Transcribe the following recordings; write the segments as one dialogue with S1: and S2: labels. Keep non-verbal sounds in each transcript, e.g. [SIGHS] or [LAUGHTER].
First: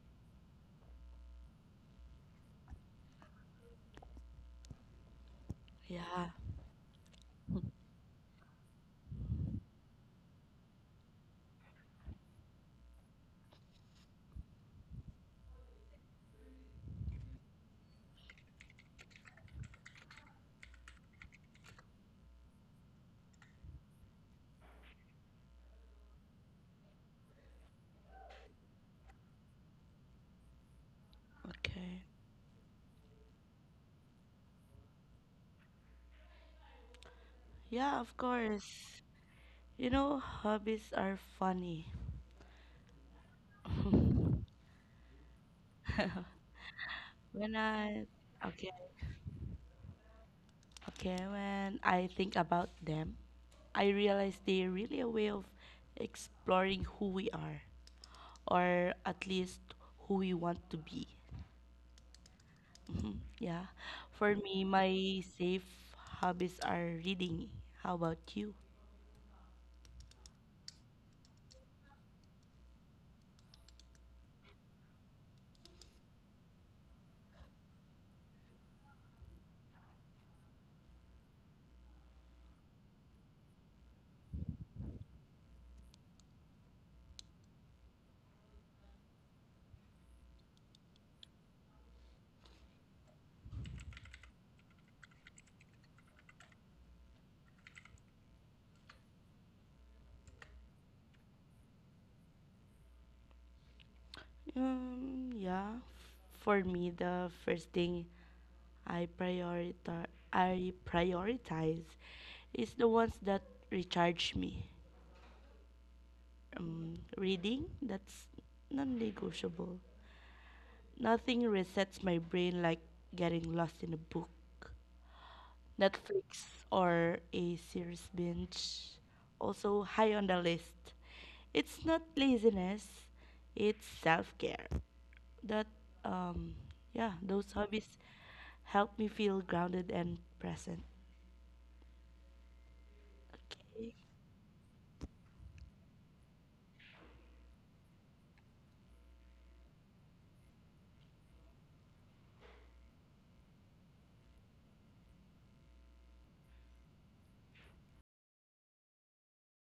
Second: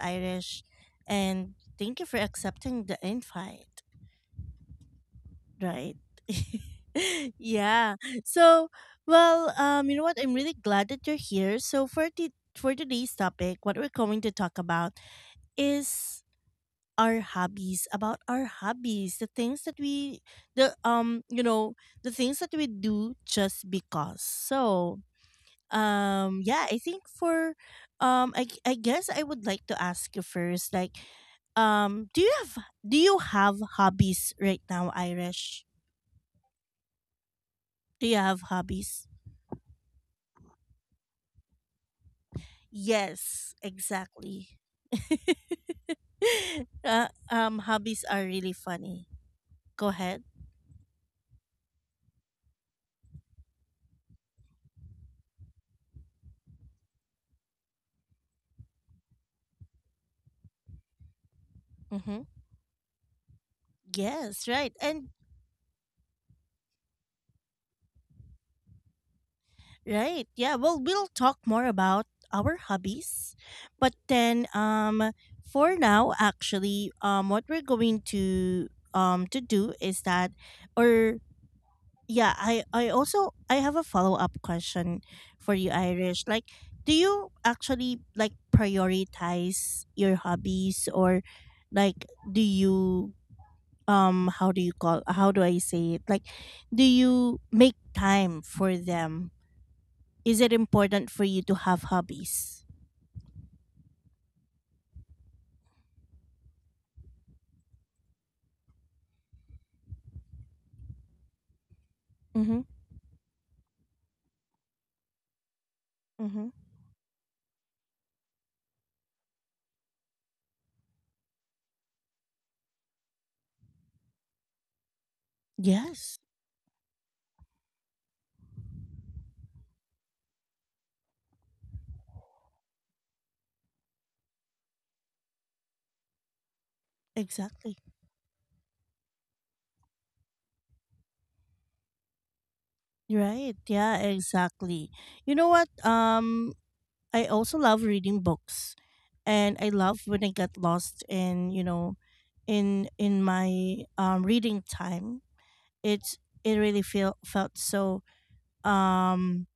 S1: Irish. And thank you for accepting the invite. Right.
S2: Yeah.
S1: [LAUGHS] Yeah. So, well, you know what? I'm really glad that you're here. So, for today's topic, what we're going to talk about is our hobbies, about our hobbies, the things that we the um you know, the things that we do just because. So, yeah, I think for I guess I would like to ask you first, like,
S2: Okay.
S1: um do you have do you have hobbies right now, Irish?
S2: Yeah, of
S1: Do you have
S2: course.
S1: hobbies?
S2: Hobbies are funny.
S1: Yes, exactly. [LAUGHS]
S2: When I
S1: Hobbies are really
S2: okay,
S1: funny. Go ahead.
S2: okay, when I think about them, I realize they're really a way of exploring who we are, or at least who we want to be.
S1: Mm-hmm.
S2: Mhm. Yeah. For
S1: Yes,
S2: me,
S1: right. And
S2: my safe hobbies are reading. How about you?
S1: right. Yeah, well, we'll talk more about our hobbies. But then, for now, actually, what we're going to do is that, or, yeah, I have a follow-up question for you, Irish, like, do you actually, like, prioritize your hobbies? Or, like, do you, how do you call, how do I say it, like, do you make time for them? Is it important for you to have hobbies?
S2: Yeah, for me, the first thing I prioritize
S1: Mm-hmm.
S2: is the ones that recharge me.
S1: Mm-hmm.
S2: Reading, that's non-negotiable. Nothing resets my brain like getting lost in a book,
S1: Yes.
S2: Netflix, or a series binge. Also high on the list. It's not laziness, it's self-care. That um yeah Those
S1: Exactly.
S2: hobbies help me feel grounded and present.
S1: Right.
S2: Okay.
S1: Yeah, exactly. You know what? I also love reading books, and I love when I get lost in, in my reading time. It's it really feel felt so, um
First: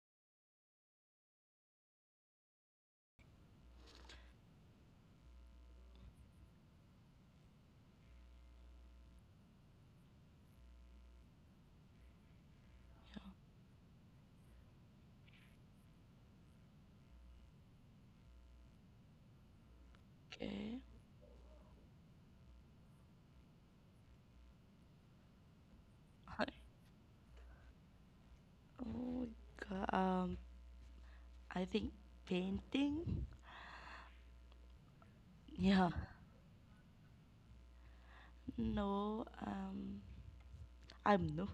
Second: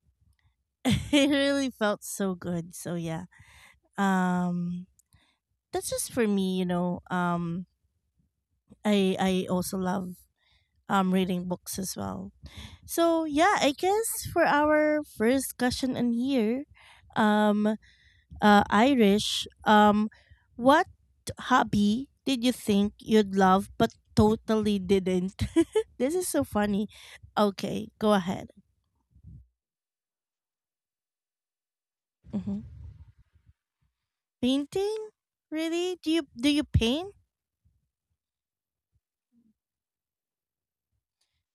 S1: [LAUGHS] it really felt so good. So, yeah. Um that's just for me, you know. I also love reading books as well. So, yeah, I guess for our first question in here, um, Irish,
S2: [LAUGHS] Okay.
S1: what hobby did you think you'd love but totally didn't? [LAUGHS] This is so
S2: I,
S1: funny. Okay, go ahead.
S2: oh god, I think
S1: Hmm.
S2: painting.
S1: Painting,
S2: Yeah.
S1: really? Do you paint?
S2: No. I'm no.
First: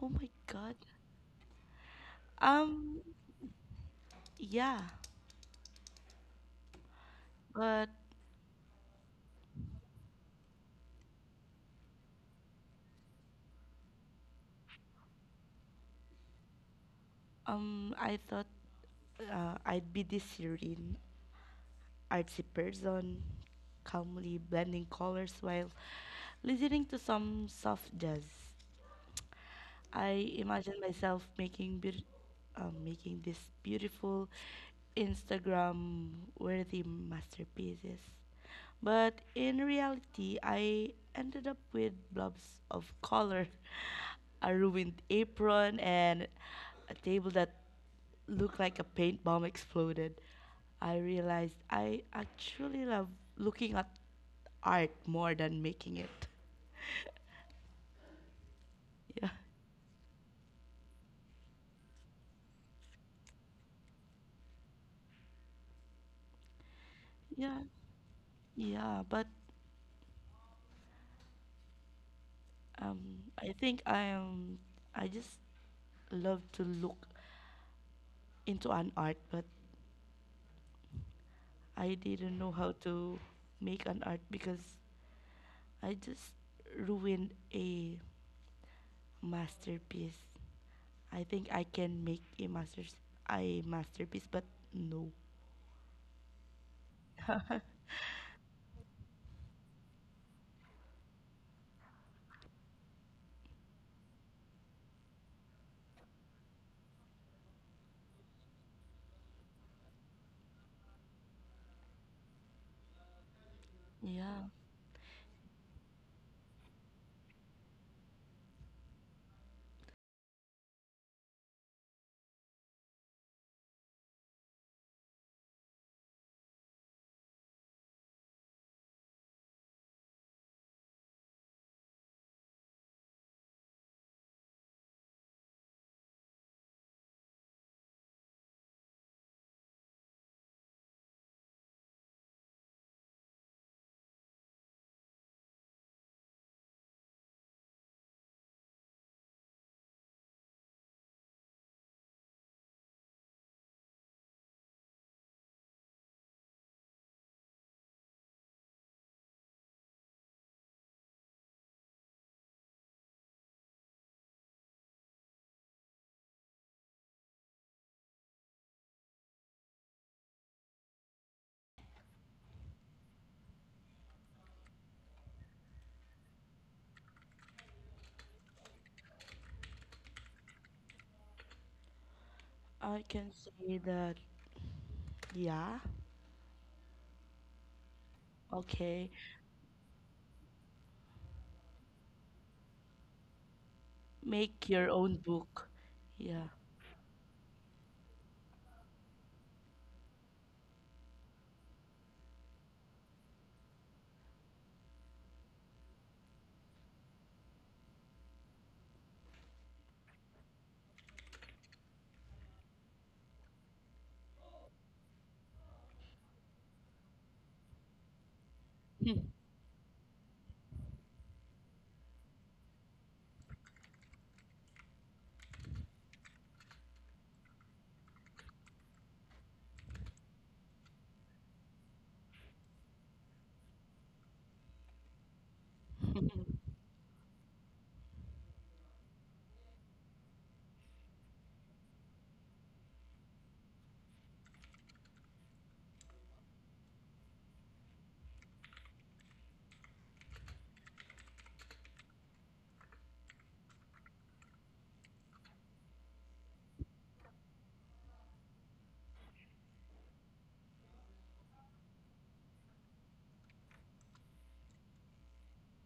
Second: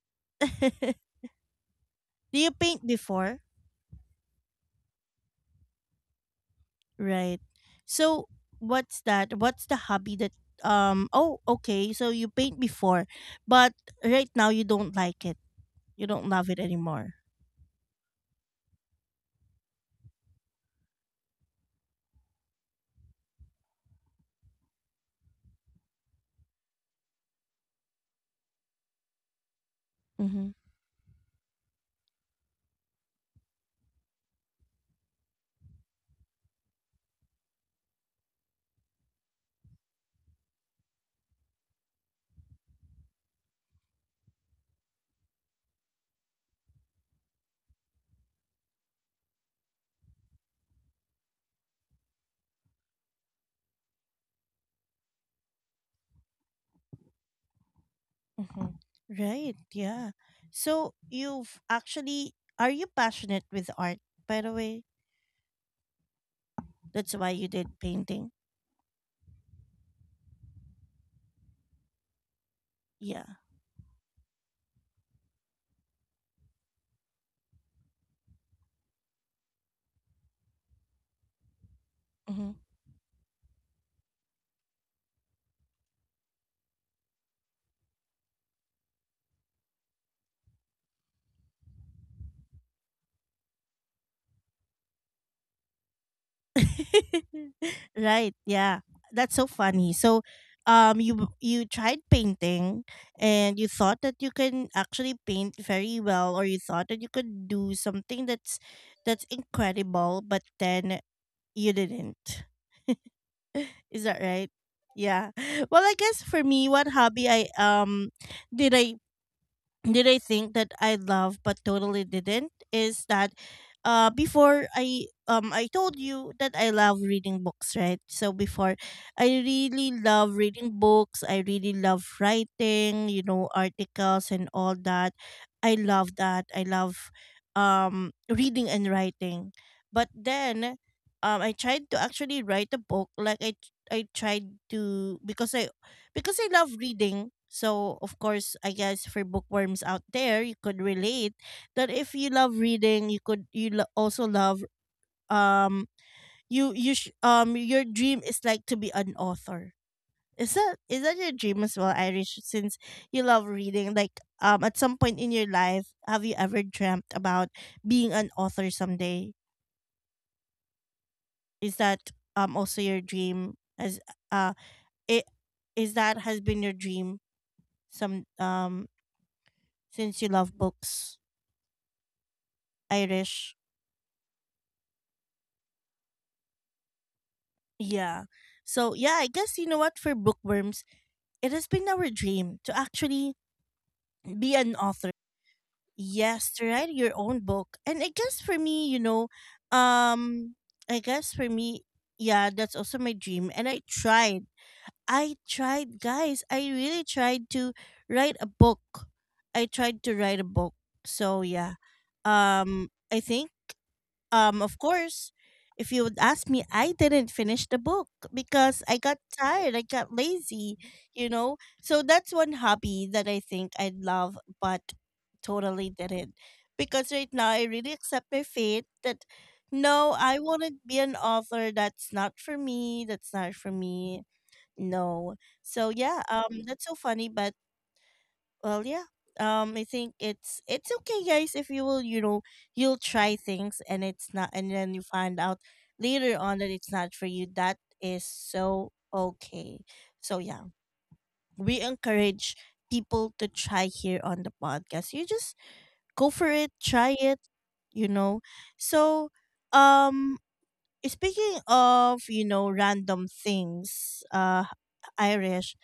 S2: Oh my god.
S1: [LAUGHS] Do you paint
S2: um
S1: before?
S2: yeah,
S1: Right.
S2: but
S1: So, what's that? What's the hobby that? Oh, okay. So, you paint before, but right now you don't love it anymore.
S2: I thought I'd be this serene artsy person calmly blending colors while listening to some soft jazz. I
S1: Mm-hmm.
S2: imagine myself making this beautiful Instagram worthy masterpieces. But in reality, I ended up with blobs of color, [LAUGHS] a ruined apron, and a table that looked like a paint bomb exploded. I realized I actually love looking at art more than making it. [LAUGHS]
S1: Mm-hmm.
S2: Yeah.
S1: Right. Yeah. So, you've actually are you passionate with art, by the way? That's why you
S2: Yeah,
S1: did painting.
S2: yeah, but
S1: Yeah.
S2: I think I am. I just love to look into an art, but I didn't know
S1: Mm-hmm.
S2: how to make an art because I just ruined a masterpiece. I think I can make a masterpiece, but no. [LAUGHS]
S1: [LAUGHS] Right. Yeah. That's so funny. So, you tried painting, and you thought that you can actually paint very well, or you thought that you could do something that's incredible, but then you didn't. Is that
S2: Yeah,
S1: right? Yeah. [LAUGHS] Well, I guess for me, what hobby I did I did I think that I love but totally didn't, is that, before I told you that I love reading books, right? So before, I really love reading books, I really love writing, you know, articles and all that. I love that. I love reading and writing. But then, I tried to actually write a book, like, I tried to, because I love reading. So, of course, I guess for bookworms out there, you could relate that if you love reading, you could also love um your dream is, like, to be an author. Is that your dream as well, Irish? Since you love reading, like, at some point in your life, have you ever dreamt about being an author someday? Is that also your dream, as, uh it is, that has been your dream, some, since you love books,
S2: I can
S1: Irish?
S2: say that. Yeah,
S1: Yeah. So,
S2: okay.
S1: yeah, I guess, you know what? For bookworms, it has been our dream to actually be
S2: Make
S1: an
S2: your
S1: author.
S2: own book. Yeah.
S1: Yes, to write your own book. And I guess for me, you know, um, I guess for me, yeah, that's also my dream. And I tried. I tried, guys. I really tried to write a book. I tried to write a book. So, yeah. I think. Of course, if you would ask me, I didn't finish the book, because I got
S2: [LAUGHS]
S1: tired, I got lazy, you know. So that's one hobby that I think I love, but totally didn't. Because right now I really accept my fate that no, I wouldn't be an author. That's not for me. That's not for me. No. So, yeah, that's so funny, but, well, yeah, I think it's okay, guys. If you will, you know, you'll try things and it's not, and then you find out later on that it's not for you, that is so okay. So, yeah, we encourage people to try here on the podcast. You just go for it, try it, you know. So, um speaking of, you know, random things, Irish,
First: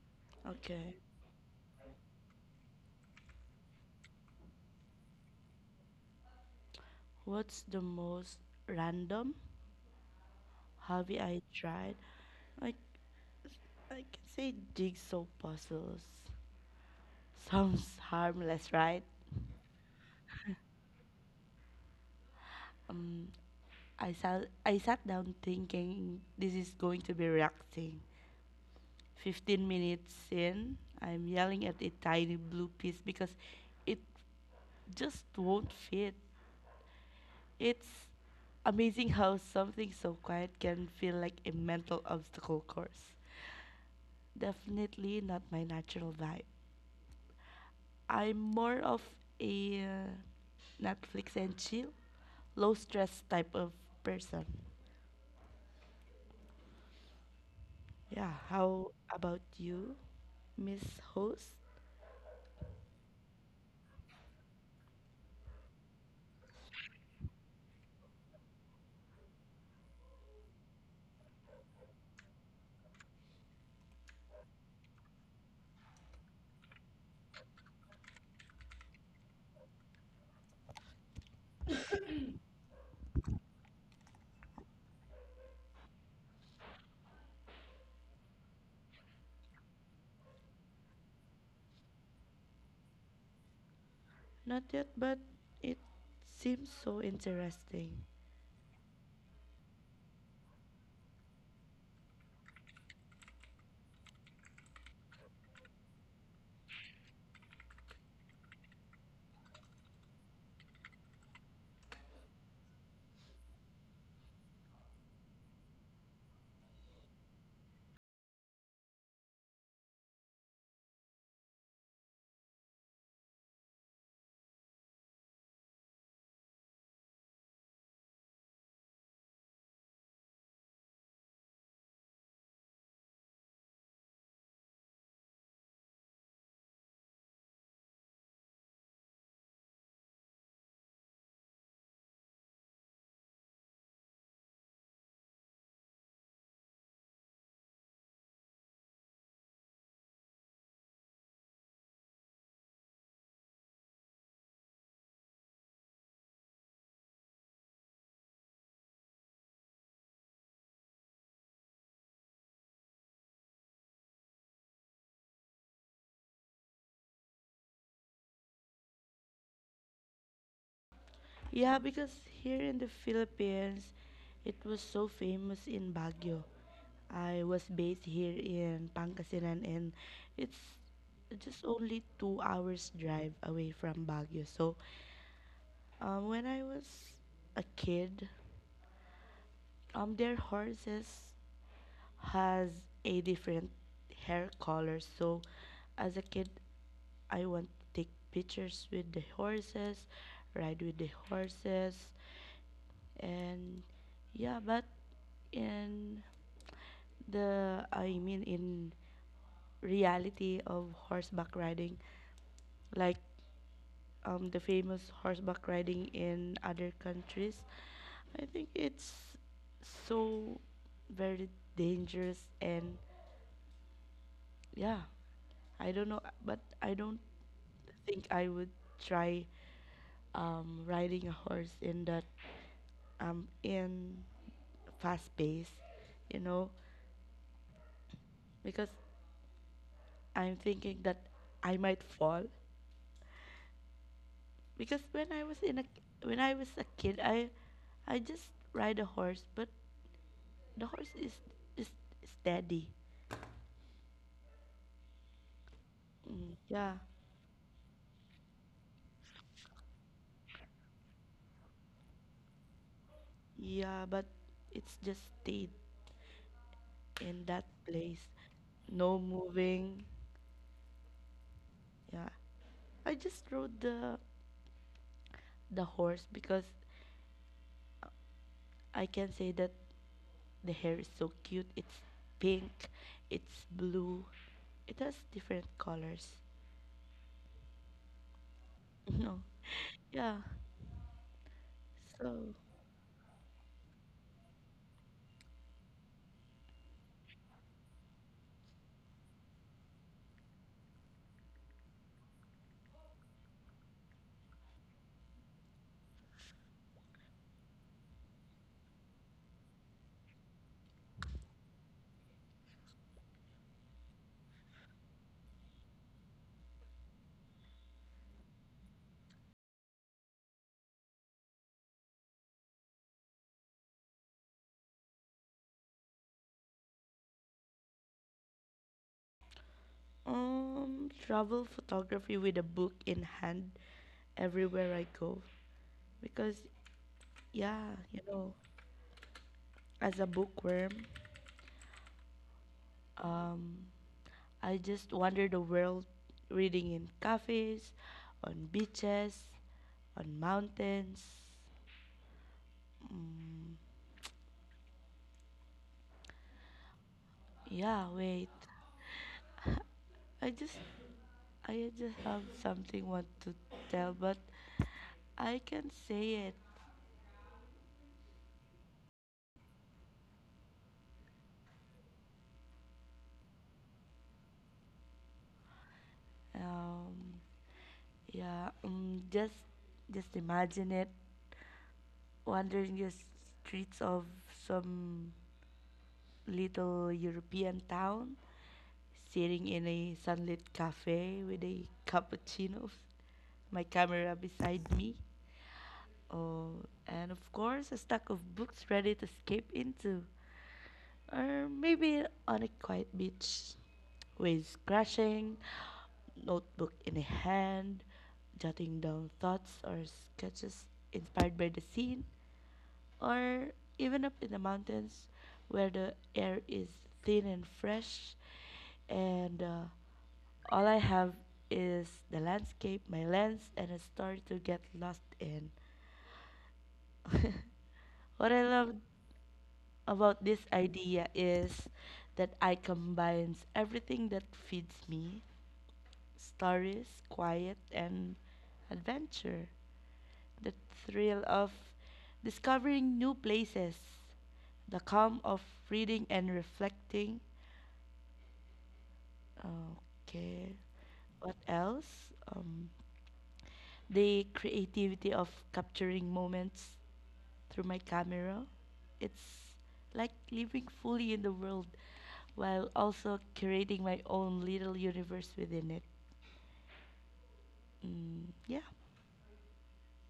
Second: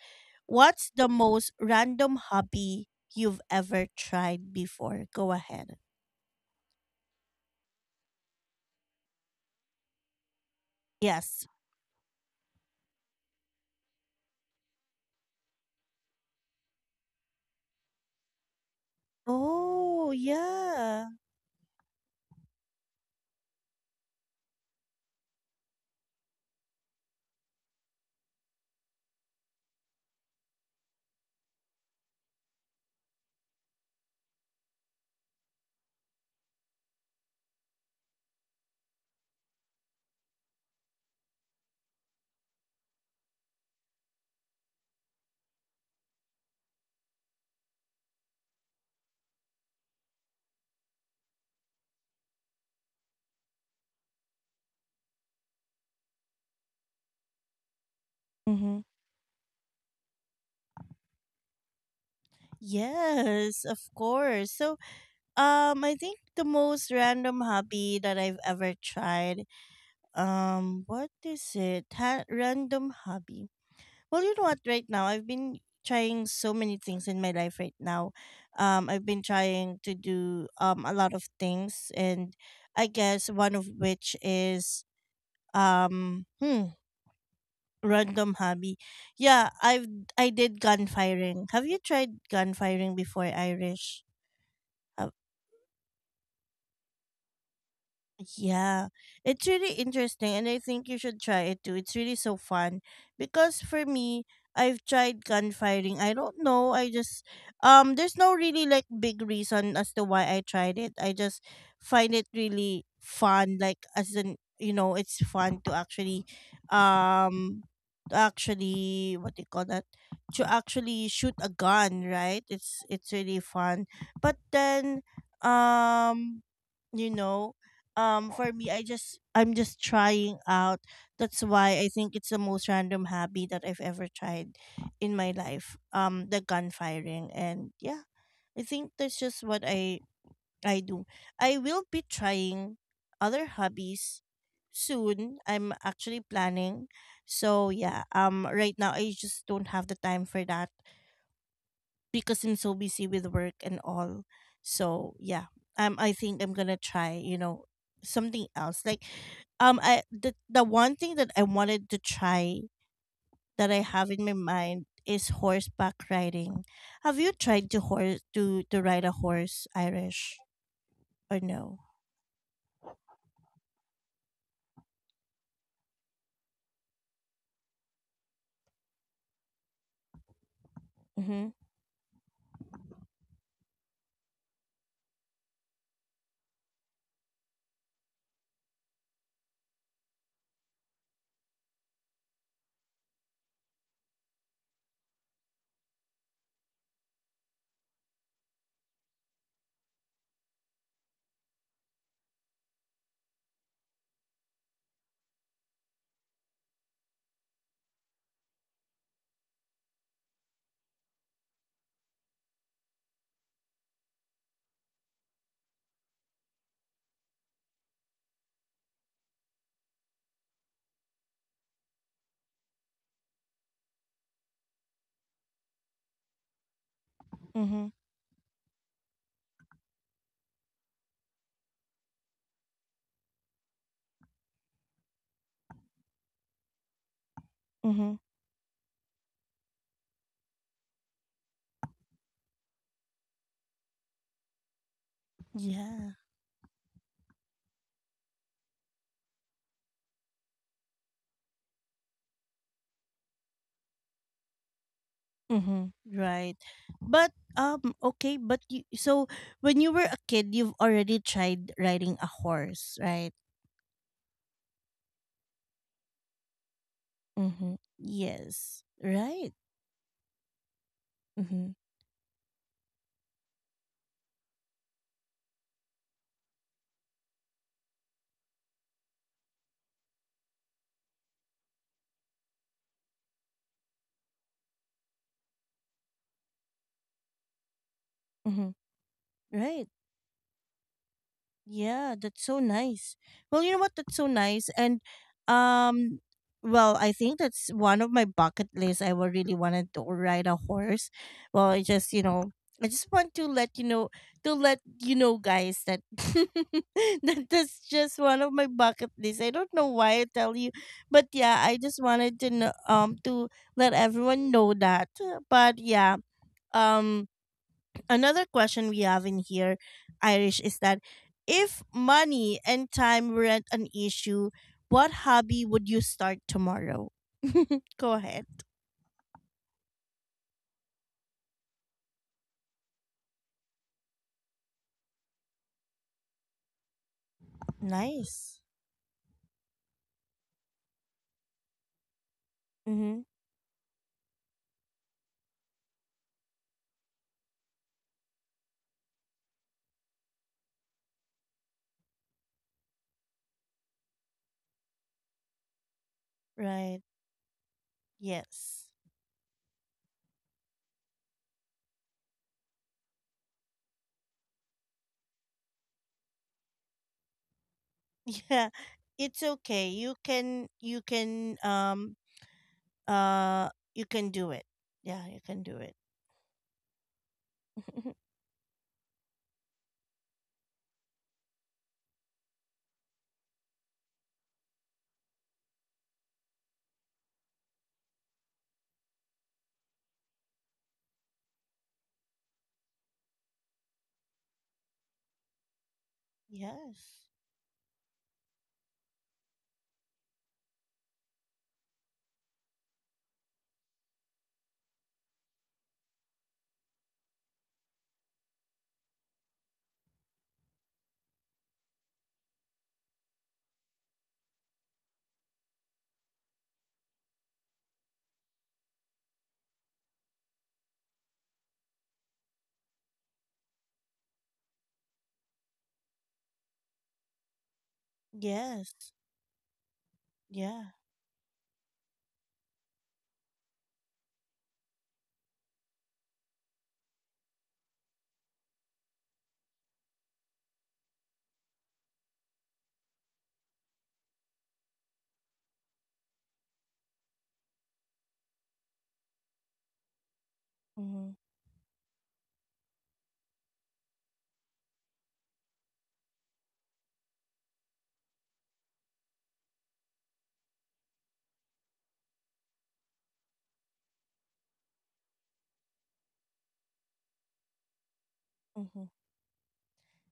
S1: what's
S2: Okay.
S1: the most random hobby you've ever tried before? Go ahead.
S2: What's the most random hobby I
S1: Yes.
S2: tried. Like, I can say jigsaw puzzles. Sounds harmless, right?
S1: Oh, yeah.
S2: Um I sat down thinking this is going to be relaxing. 15 minutes in, I'm yelling at a tiny blue piece because it just won't fit. It's amazing how something so quiet can feel like a mental obstacle course. Definitely not my natural vibe. I'm more of a Netflix and chill, low stress type of person. Yeah,
S1: Mm-hmm.
S2: how about you, Miss Host?
S1: Yes, of course. So, I think the most random hobby that I've ever tried, what is it? Random hobby. Well, you know what? Right now, I've been trying so many things in my life right now. I've been trying to do a lot of things, and I guess one of which is, um hmm, random hobby. Yeah, I did gun firing. Have you tried gun firing before, Irish?
S2: Not yet, but it seems so interesting.
S1: Yeah, it's really interesting, and I think you should try it too. It's really so fun, because for me, I've tried gun firing. I don't know. I just there's no really, like, big reason as to why I tried it. I just find it really fun. Like, as in, you know, it's fun to actually, um, what do you call that? To actually shoot a gun, right? It's really fun. But then, um, you know, for me, I'm just trying out. That's why I think it's the most random hobby that I've ever tried in my life, the gun firing. And, yeah, I think that's just what I do. I will be trying other hobbies soon. I'm actually planning. So, yeah, right now I just don't have the time for that, because I'm so busy with work and all. So, yeah, I think I'm gonna try, you know, something else. Like, I the one thing that I wanted to try that I have in my mind is horseback riding. Have you tried to ride a horse, Irish, or no?
S2: Yeah, because here in the Philippines, it was so famous in Baguio. I was based here in Pangasinan, and it's
S1: Mm-hmm.
S2: just only 2 hours drive away from Baguio. So. When I was a kid, their horses has a different hair color. So, as a kid, I want to take pictures with the horses, ride with the horses, and yeah. But in I mean, in reality of horseback riding, like, the famous horseback riding in other countries. I think it's so very dangerous and yeah, I don't know, but I don't
S1: Mm-hmm.
S2: think I would try riding a horse in that in fast pace, you know,
S1: Mm-hmm.
S2: because I'm thinking that I might fall. Because
S1: Yeah.
S2: when I was a kid, I just ride a horse, but the horse is steady.
S1: Mm-hmm. Right.
S2: Mm, yeah,
S1: But, okay, but you so when you were a kid, you've already tried riding a horse, right?
S2: yeah, but it's just stayed in that
S1: Mm-hmm.
S2: place,
S1: Yes.
S2: no
S1: Right.
S2: moving.
S1: Mm-hmm.
S2: Yeah, I just rode the horse because I can say that the hair is so cute. It's pink, it's blue, it has different colors.
S1: Mm-hmm.
S2: [LAUGHS] No,
S1: Right.
S2: yeah.
S1: Yeah,
S2: So.
S1: that's so nice. Well, you know what? That's so nice. And, um well, I think that's one of my bucket lists. I would really wanted to ride a horse. Well, I just, you know, I just want to let you know to let you know, guys, that [LAUGHS] that's just one of my bucket lists. I don't know why I tell you, but, yeah, I just wanted to know, to let everyone know that. But, yeah, um another question we have in here, Irish, is that, if money and time weren't an issue, what hobby would you start tomorrow? Go ahead.
S2: Travel photography with a book in hand everywhere I go. Because, yeah,
S1: Nice.
S2: as a bookworm,
S1: Mm-hmm.
S2: um, I just wander the world reading in cafes, on beaches, on mountains. Mm,
S1: Right.
S2: yeah, wait.
S1: Yes.
S2: I just, I just have something want to tell, but I can't say it.
S1: [LAUGHS] Yeah. It's okay. You can. You can. Uh. You can do it. Yeah. You can do it.
S2: Um,
S1: [LAUGHS]
S2: Yeah, just imagine it wandering the streets of some little European town, sitting in a sunlit cafe with a cappuccino, my camera beside me, oh,
S1: Yes.
S2: and of course a stack of books ready to escape into. Or maybe on a quiet beach, waves crashing, notebook in a hand, jotting down thoughts or sketches inspired by the scene, or even up in the mountains where the air is thin and fresh, and all I have is the landscape, my lens, and a story to get lost in. [LAUGHS] What I love
S1: Yes.
S2: about this
S1: Yeah.
S2: idea is that I combines everything that feeds me stories, quiet, and adventure. The thrill of discovering new places, the calm of reading and reflecting. Okay,
S1: Mm-hmm.
S2: what else? The creativity of capturing moments through my camera. It's like living fully in the world while also creating my own little universe within it. Mm, yeah.
S1: Mm-hmm.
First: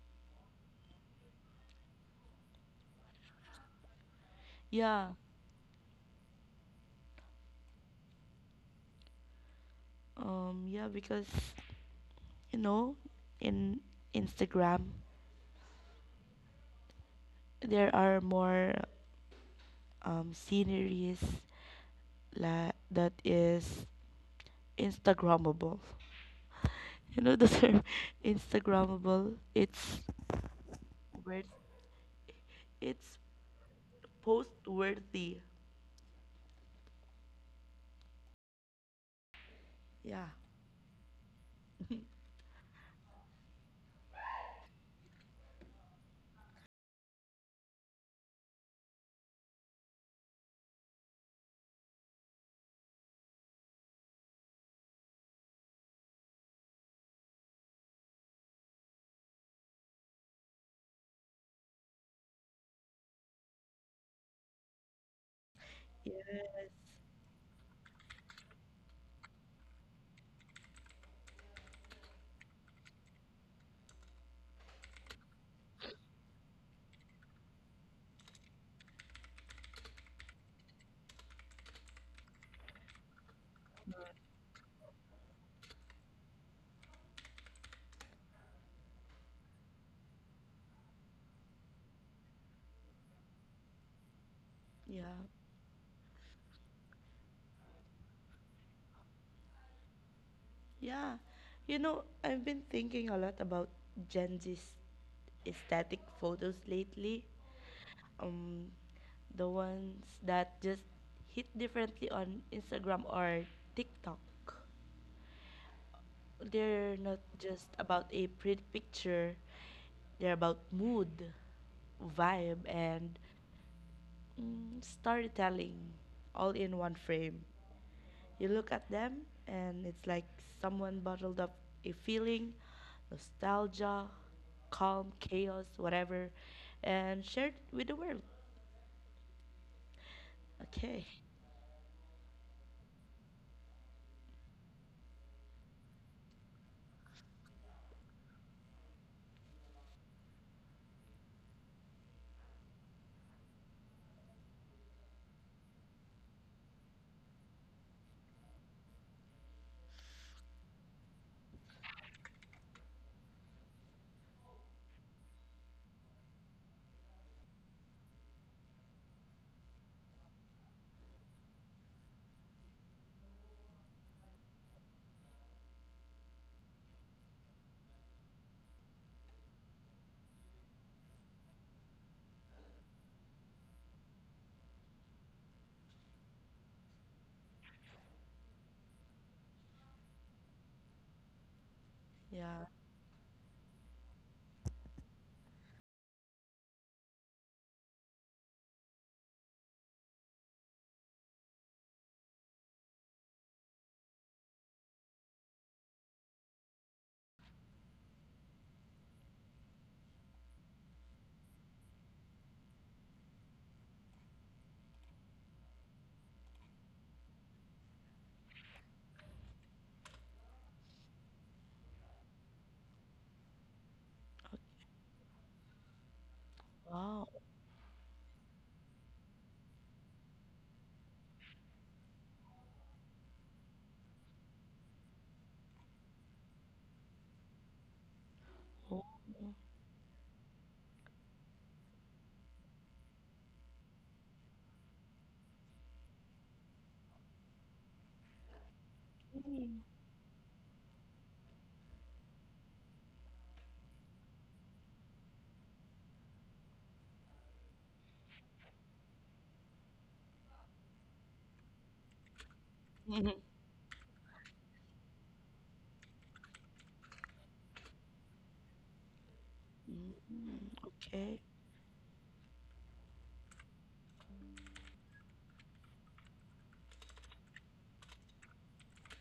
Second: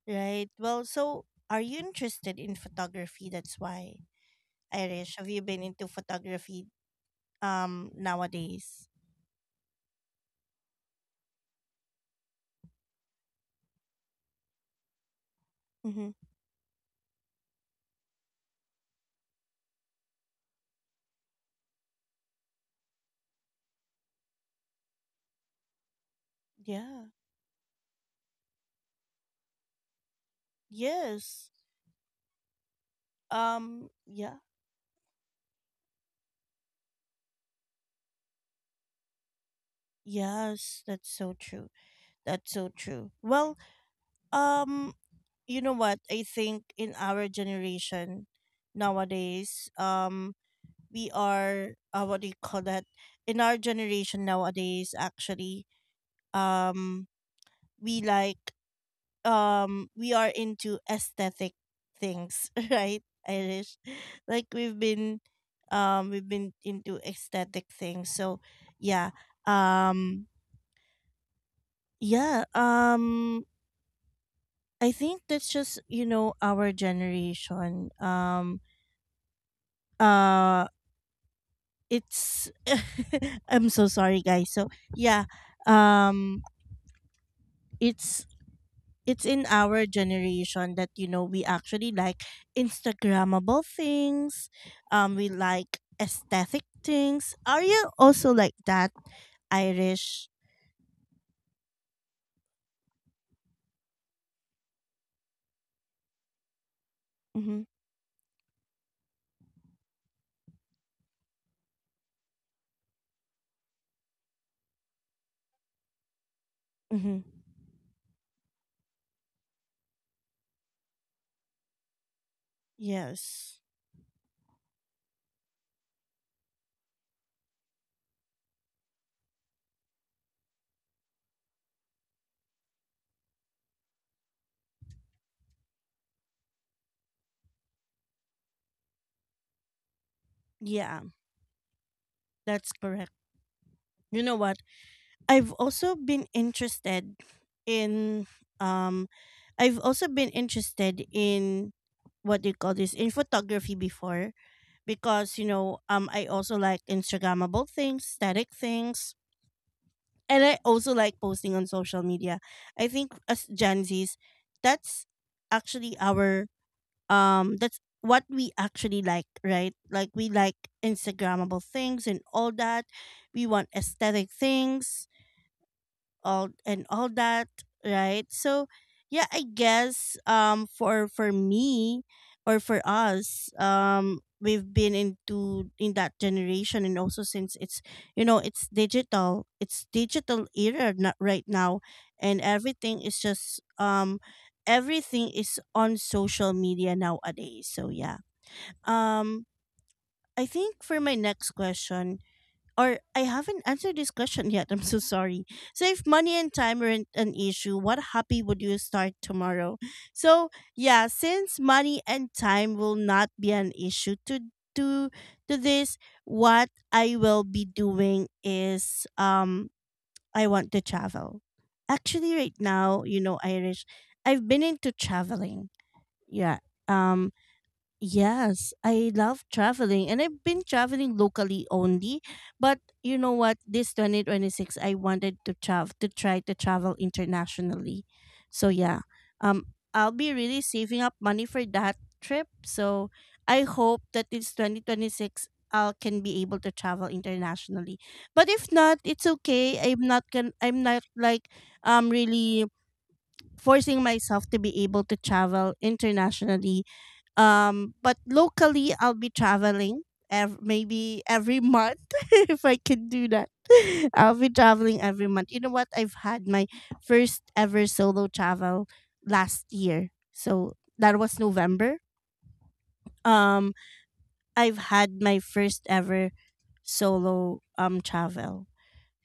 S1: Right. Well. So, are you interested in photography? That's why.
S2: Yeah.
S1: Irish, have you been into photography, nowadays?
S2: Yeah, because you know in Instagram
S1: Mm-hmm.
S2: there are more sceneries that is instagrammable. [LAUGHS]
S1: Yeah.
S2: You know the term [LAUGHS] instagrammable? Worth
S1: Yes.
S2: it's
S1: Yeah.
S2: post worthy. Yeah.
S1: Yes. That's so true. That's so true. Well. Um. You know what? I think in our generation nowadays, we are, what do you call that? In our generation nowadays, actually, um, we like we are into aesthetic things. [LAUGHS] Right, Irish? Like, we've been
S2: Yes.
S1: into aesthetic things. So, yeah, um yeah, I think that's just, you know, our generation, uh it's [LAUGHS] I'm so sorry, guys. So, yeah, um it's it's in our generation that, you know, we actually like Instagrammable things,
S2: Yeah.
S1: we like aesthetic things. Are you also like that, Irish?
S2: Yeah. I've been thinking a lot about Gen Z's aesthetic photos lately.
S1: Mm-hmm.
S2: Um, the ones that just hit differently on Instagram or TikTok. They're
S1: Mm-hmm.
S2: not just about a pretty picture, they're about mood, vibe, and
S1: Yes.
S2: storytelling all in one frame. You look at them, and it's like someone bottled up a feeling, nostalgia, calm, chaos, whatever, and shared it with the world.
S1: Yeah,
S2: Okay.
S1: that's correct. You know what? i've also been interested in um I've also been interested in, what do you call this, in photography before, because, you know, I also like Instagrammable things, static things, and I also like posting on social media. I think as Gen Zs, that's actually, our that's what we actually like, right? Like, we like Instagrammable things and all that. We want aesthetic things, all and all that, right? So, yeah, I guess, for me, or for us, we've been into in that generation. And also since it's, you know, it's digital, it's digital era not right now, and
S2: Yeah.
S1: everything is just, everything is on social media nowadays. So, yeah, um I think for my next question, or, I haven't answered this question yet. [LAUGHS] I'm so sorry. So if money and time weren't an issue, what hobby would you start tomorrow? So yeah, since money and time will not be an issue to to to this, what I will be doing is I want to travel. Actually right now, you know, Irish, I've been into traveling. Yeah. Um
S2: Wow.
S1: Yes, I love traveling and I've been traveling locally only. But you know what? This 2026, I wanted to travel to try to travel internationally. So yeah,
S2: Oh.
S1: um, I'll be really saving up money for that trip. So I hope that this 2026, I can be able to travel internationally. But if not, it's okay.
S2: Mm.
S1: I'm not like really forcing myself to be able to travel internationally, but locally, I'll be traveling maybe every month [LAUGHS] if I can do that.
S2: [LAUGHS]
S1: [LAUGHS] I'll be traveling every month. You know what? I've had my first ever solo travel last year.
S2: Mm,
S1: So that was
S2: okay.
S1: November. Um, I've had my first ever solo travel.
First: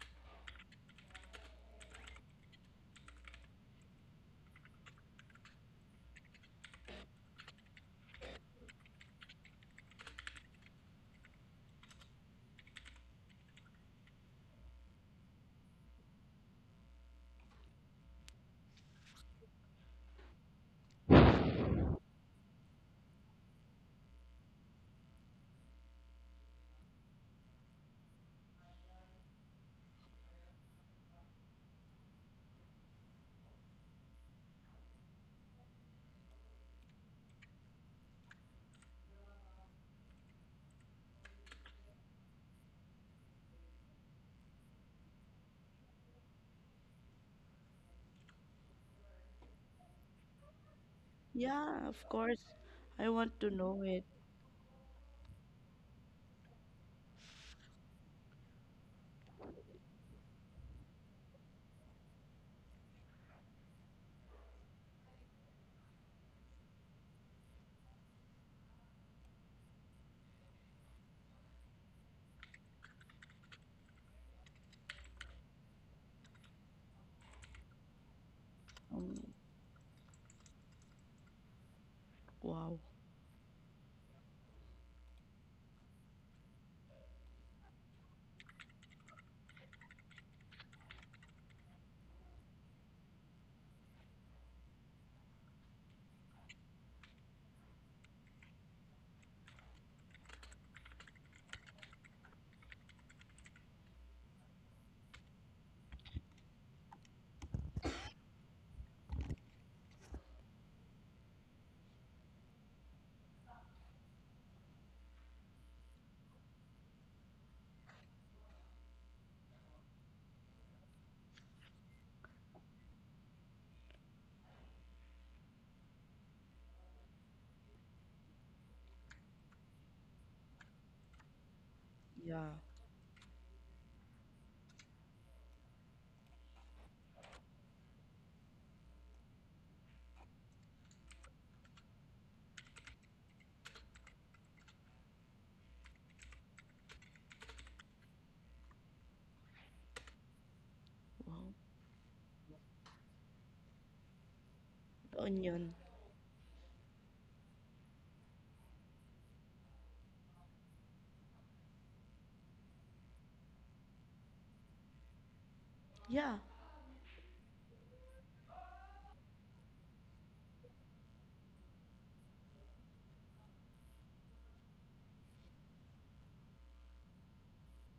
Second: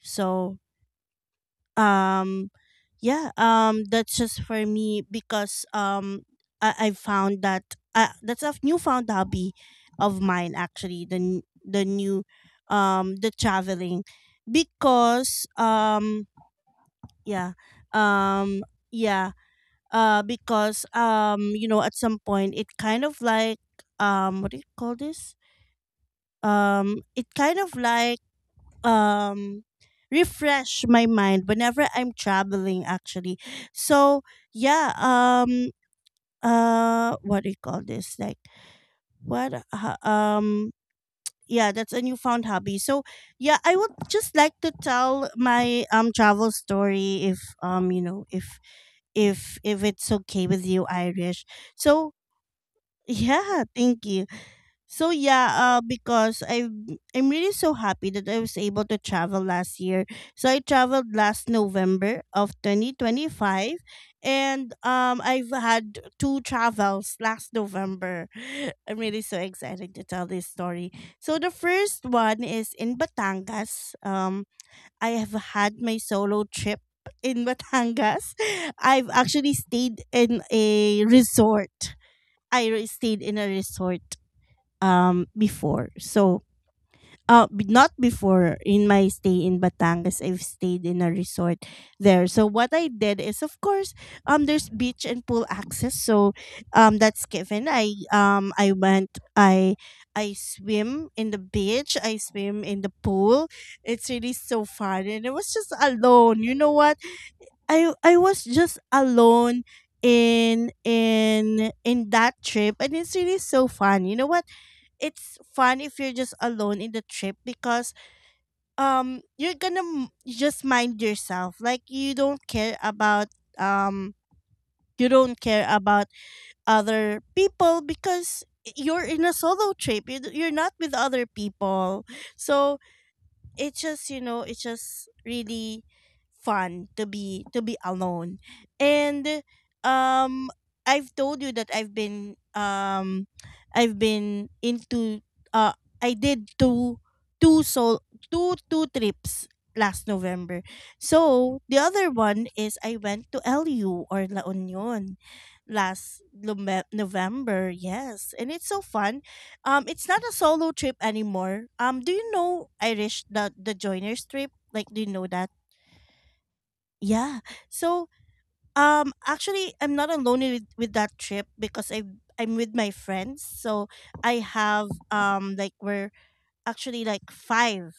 S1: So um yeah, that's just for me because I found that that's a newfound hobby of mine, actually, the n- the new the traveling because yeah um yeah because you know, at some point it kind of like, what do you call this, it kind of like, um refresh my mind whenever I'm traveling, actually. So yeah, what do you call this? Like what, yeah, that's a newfound hobby. So yeah, I would just like to tell my travel story if, you know, if if it's okay with you, Irish.
S2: Yeah, of
S1: So
S2: course.
S1: [LAUGHS]
S2: I want to
S1: yeah,
S2: know it.
S1: thank you. So yeah, because I'm really so happy that I was able to travel last year. So I traveled last November of 2025, and I've had two travels last November. [LAUGHS] [SIGHS] I'm really so excited to tell this story. So the first one is in Batangas. I have had my solo trip in Batangas. [LAUGHS] I've
S2: Um,
S1: actually stayed in a resort.
S2: wow.
S1: Stayed in a resort before. So not before, in my stay in Batangas, I've stayed in a resort there. So what I did is, of course, there's beach and pool access. So that's given. I went I swim in the beach, I swim in the pool. It's really so fun and it was just alone. You know what? I was just alone in in that trip and it's really so fun. You know what? It's fun if you're just alone in the trip because you're gonna just mind yourself, like you don't care about, um you don't care about other people because you're in a solo trip. You're not with other people,
S2: Yeah.
S1: so it's just, you know, it's just really fun to be alone. And um I've told you that I've been into, uh I did two soul two two trips last November.
S2: Wow.
S1: So the other one is, I went to lu or La Union
S2: The onion.
S1: last November, yes, and it's so fun. It's not a solo trip anymore. Do you know, Irish, the joiners trip? Like, do you know that?
S2: Yeah.
S1: Yeah. So, actually, I'm not alone with, that trip because I'm with my friends. So I have, um, like, we're actually like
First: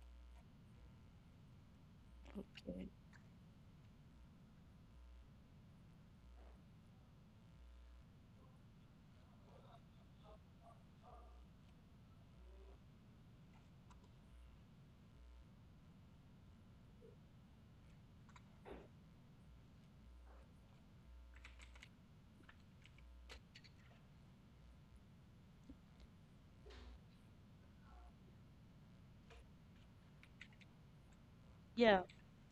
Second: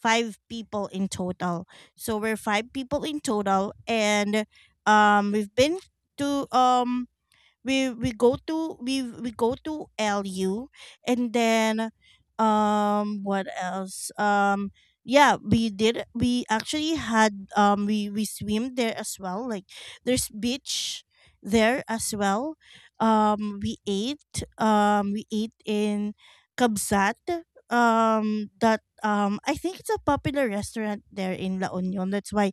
S1: five people in total. So we're five
S2: Okay.
S1: people in total, and we've been to, we go to, we go to LU, and then, what else, yeah, we actually had, we swim there as well, like there's beach there as well. We ate, we ate in Kabsat, that, I think it's a popular restaurant there in La
S2: Yeah.
S1: Union, that's why,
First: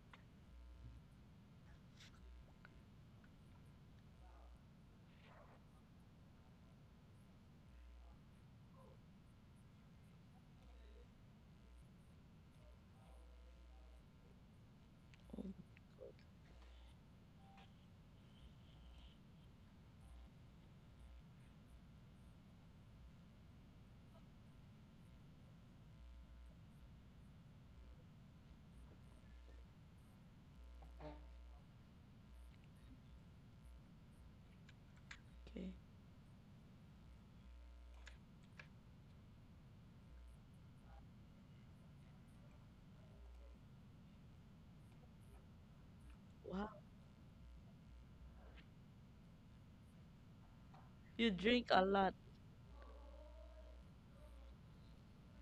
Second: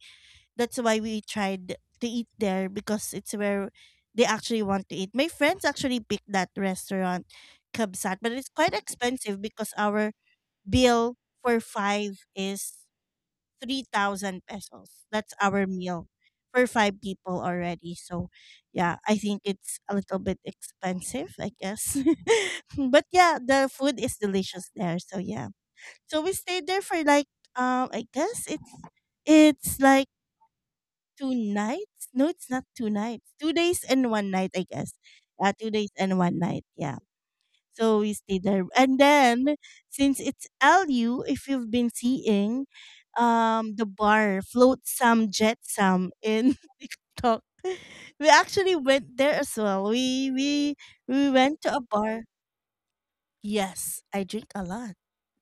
S1: that's why we tried to eat there, because it's where they actually want to eat. My friends actually picked that restaurant, Kabsat, but it's quite expensive because our bill for five is 3,000 pesos. That's our meal for five people already. So, yeah, I think it's a little bit expensive, I guess. [LAUGHS] But yeah, the food is delicious there. So, yeah. So, we stayed there for like, I guess it's like, two nights? No, it's not two nights. 2 days and 1 night, I guess.
S2: Okay.
S1: 2 days and one night. Yeah. So we stayed there, and then since it's LU, if you've been seeing, the bar, float some, jet some in
S2: Wow.
S1: [LAUGHS] talk. We actually went there as well. We we
S2: You
S1: went
S2: drink
S1: to a
S2: a lot.
S1: bar. Yes, I drink a lot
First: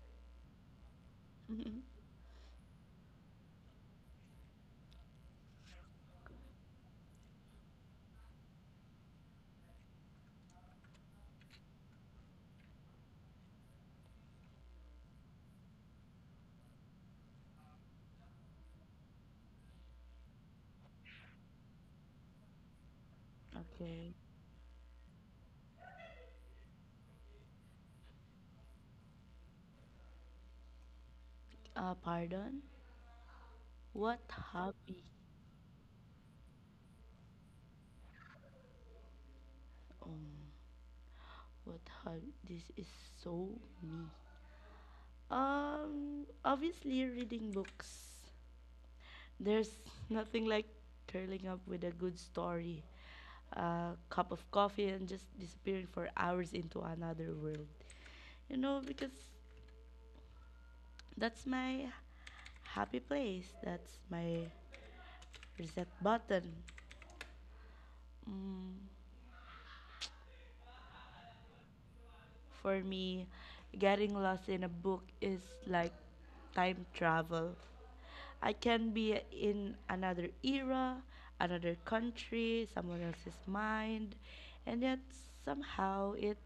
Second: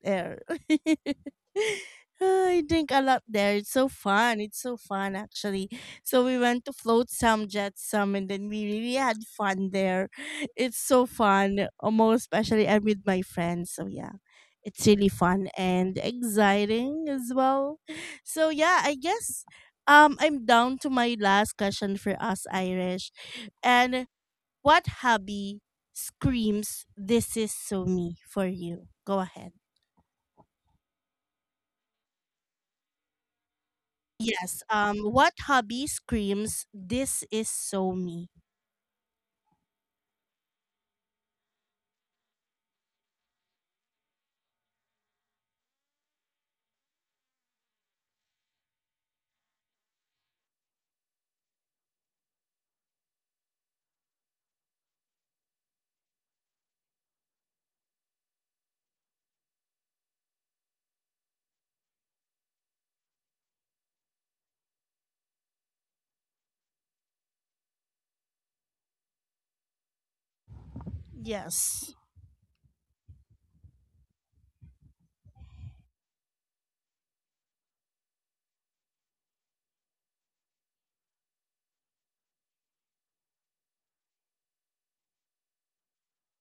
S1: there. [LAUGHS]
S2: [LAUGHS]
S1: I drink a lot there. It's so fun. It's so fun, actually. So we went to float some, jet some, and then we really had fun there. It's so fun, most especially I'm with my friends. So yeah, it's really fun and exciting as well. So yeah, I guess, I'm down to my last question for us, Irish, and
S2: Okay.
S1: what hobby screams "this is so me" for you? Go ahead.
S2: Pardon? What
S1: Yes. Um,
S2: hobby?
S1: what hobby screams "this is so me"?
S2: Um, what hobby? This is so me. Obviously reading books. There's [LAUGHS] nothing like curling up with a good story, a cup of coffee, and just disappearing for hours into another world. Because that's my happy place. That's my reset button. Mm,
S1: Yes.
S2: For me, getting lost in a book is like time travel. I can be in another era, another country, someone else's mind, and yet somehow it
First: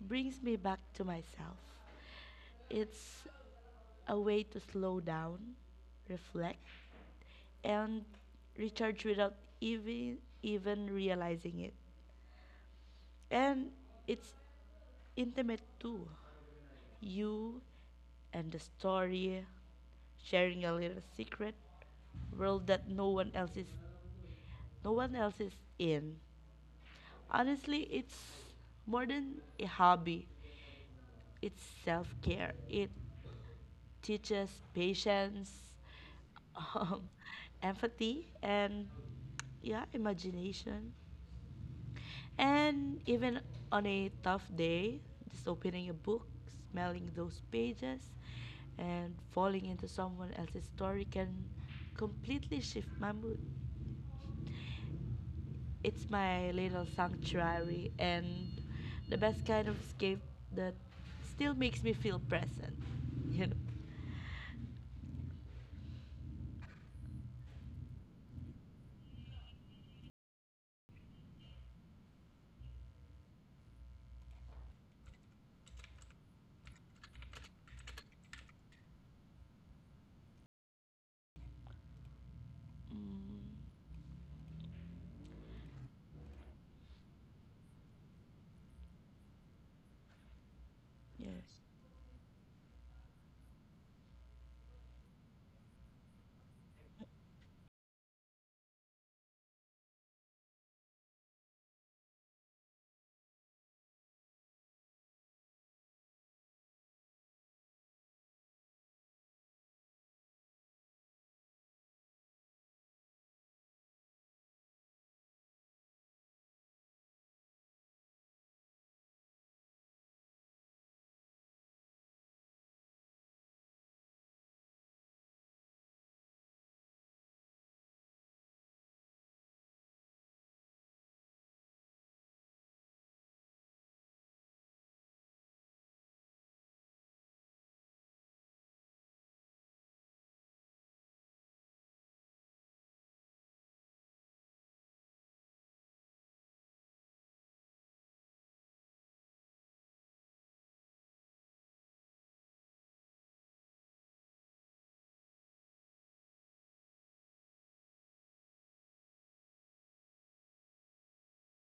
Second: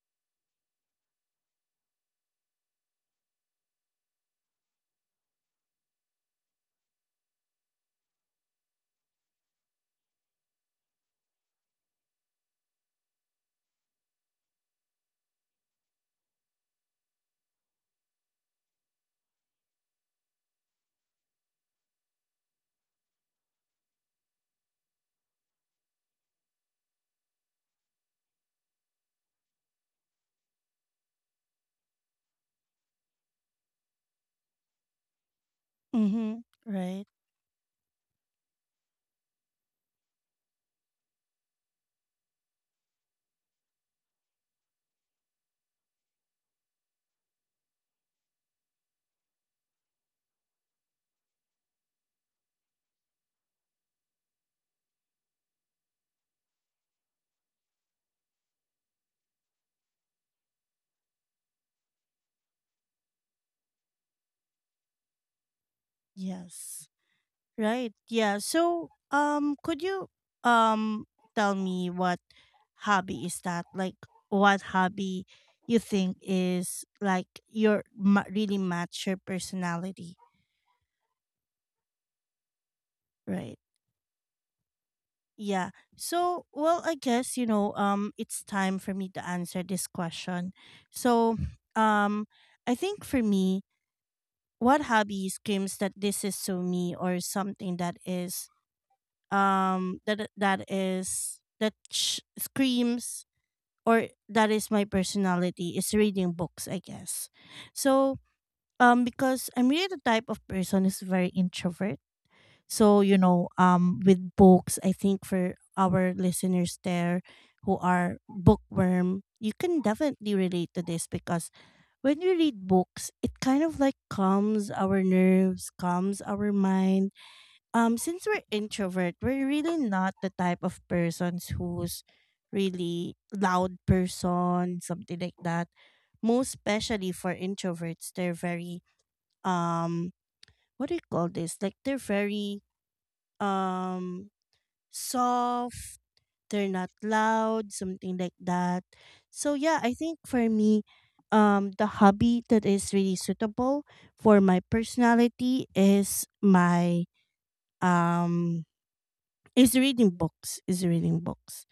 S2: brings me back to myself. It's a way to slow down, reflect, and recharge without even realizing it. And it's intimate too. You and the story, sharing a little secret world that no one else is in. Honestly, it's more than a hobby. It's self-care. It teaches patience,
S1: Mhm.
S2: [LAUGHS] um,
S1: Right.
S2: empathy, and yeah, imagination. And even on a tough day, just opening a book, smelling those pages, and falling into someone else's story can completely shift my mood. It's my little sanctuary and the best kind of escape that still makes me feel present, [LAUGHS] you know.
S1: Yes. Right. Yeah. So, could you, um tell me what hobby is that? Like, what hobby you think is like your really match your personality,
S2: Mm,
S1: right? Yeah. So, well, I guess, you know, it's time for me to answer this question. So,
S2: yes.
S1: um I think for me, what hobby screams that this is so me, or something that is, that is screams or that is my personality, is reading books, I guess. So, because I'm really the type of person who's very introvert. So, you know, with books, I think for our listeners there who are bookworm, you can definitely relate to this, because when you read books, it kind of like calms our nerves, calms our mind. Since we're introvert, we're really not the type of persons who's really loud person, something like that. Most especially for introverts, they're very, um what do you call this? Like they're very, um soft, they're not loud, something like that. So yeah, I think for me, the hobby that is really suitable for my personality is my, um is reading books. Is reading books.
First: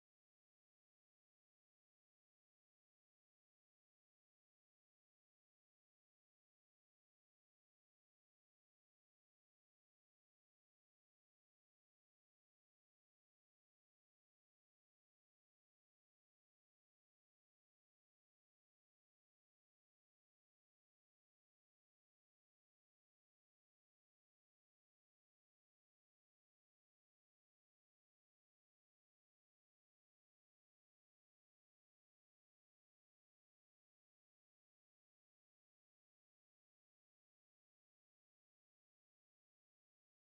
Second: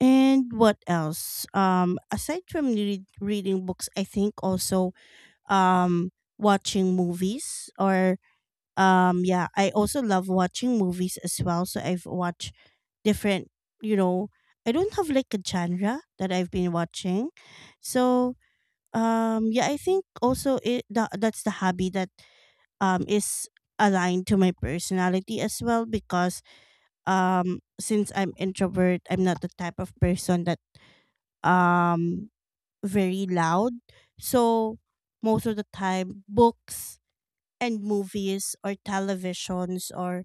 S1: And what else? Aside from reading books, I think also, um watching movies, or yeah, I also love watching movies as well. So I've watched different, you know, I don't have like a genre that I've been watching. So, yeah, I think also it, that's the hobby that, is aligned to my personality as well, because, since I'm introvert, I'm not the type of person that, um very loud. So most of the time, books and movies, or televisions, or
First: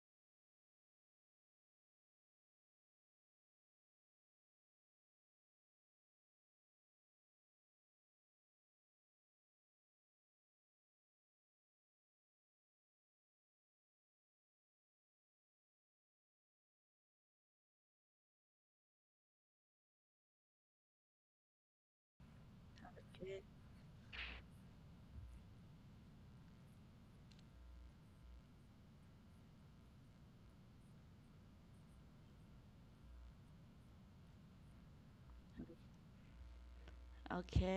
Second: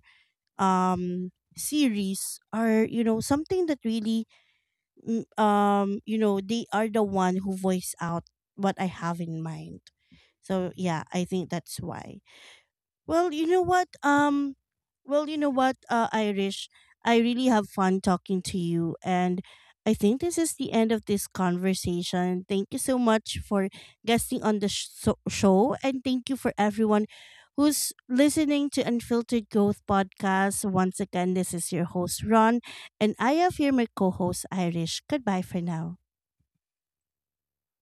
S1: series, are, you know, something that really, you know, they are the one who voice out what I have in mind. So yeah, I think that's why. Well, you know what? Well, you know what, Irish, I really have fun talking to you, and I think this is the end of this conversation. Thank you so much
S2: Okay.
S1: for guesting on the show, and thank you for everyone who's listening to Unfiltered Growth Podcast. Once again, this is your host Ron, and I have here my co-host Irish. Goodbye for now.
S2: Okay.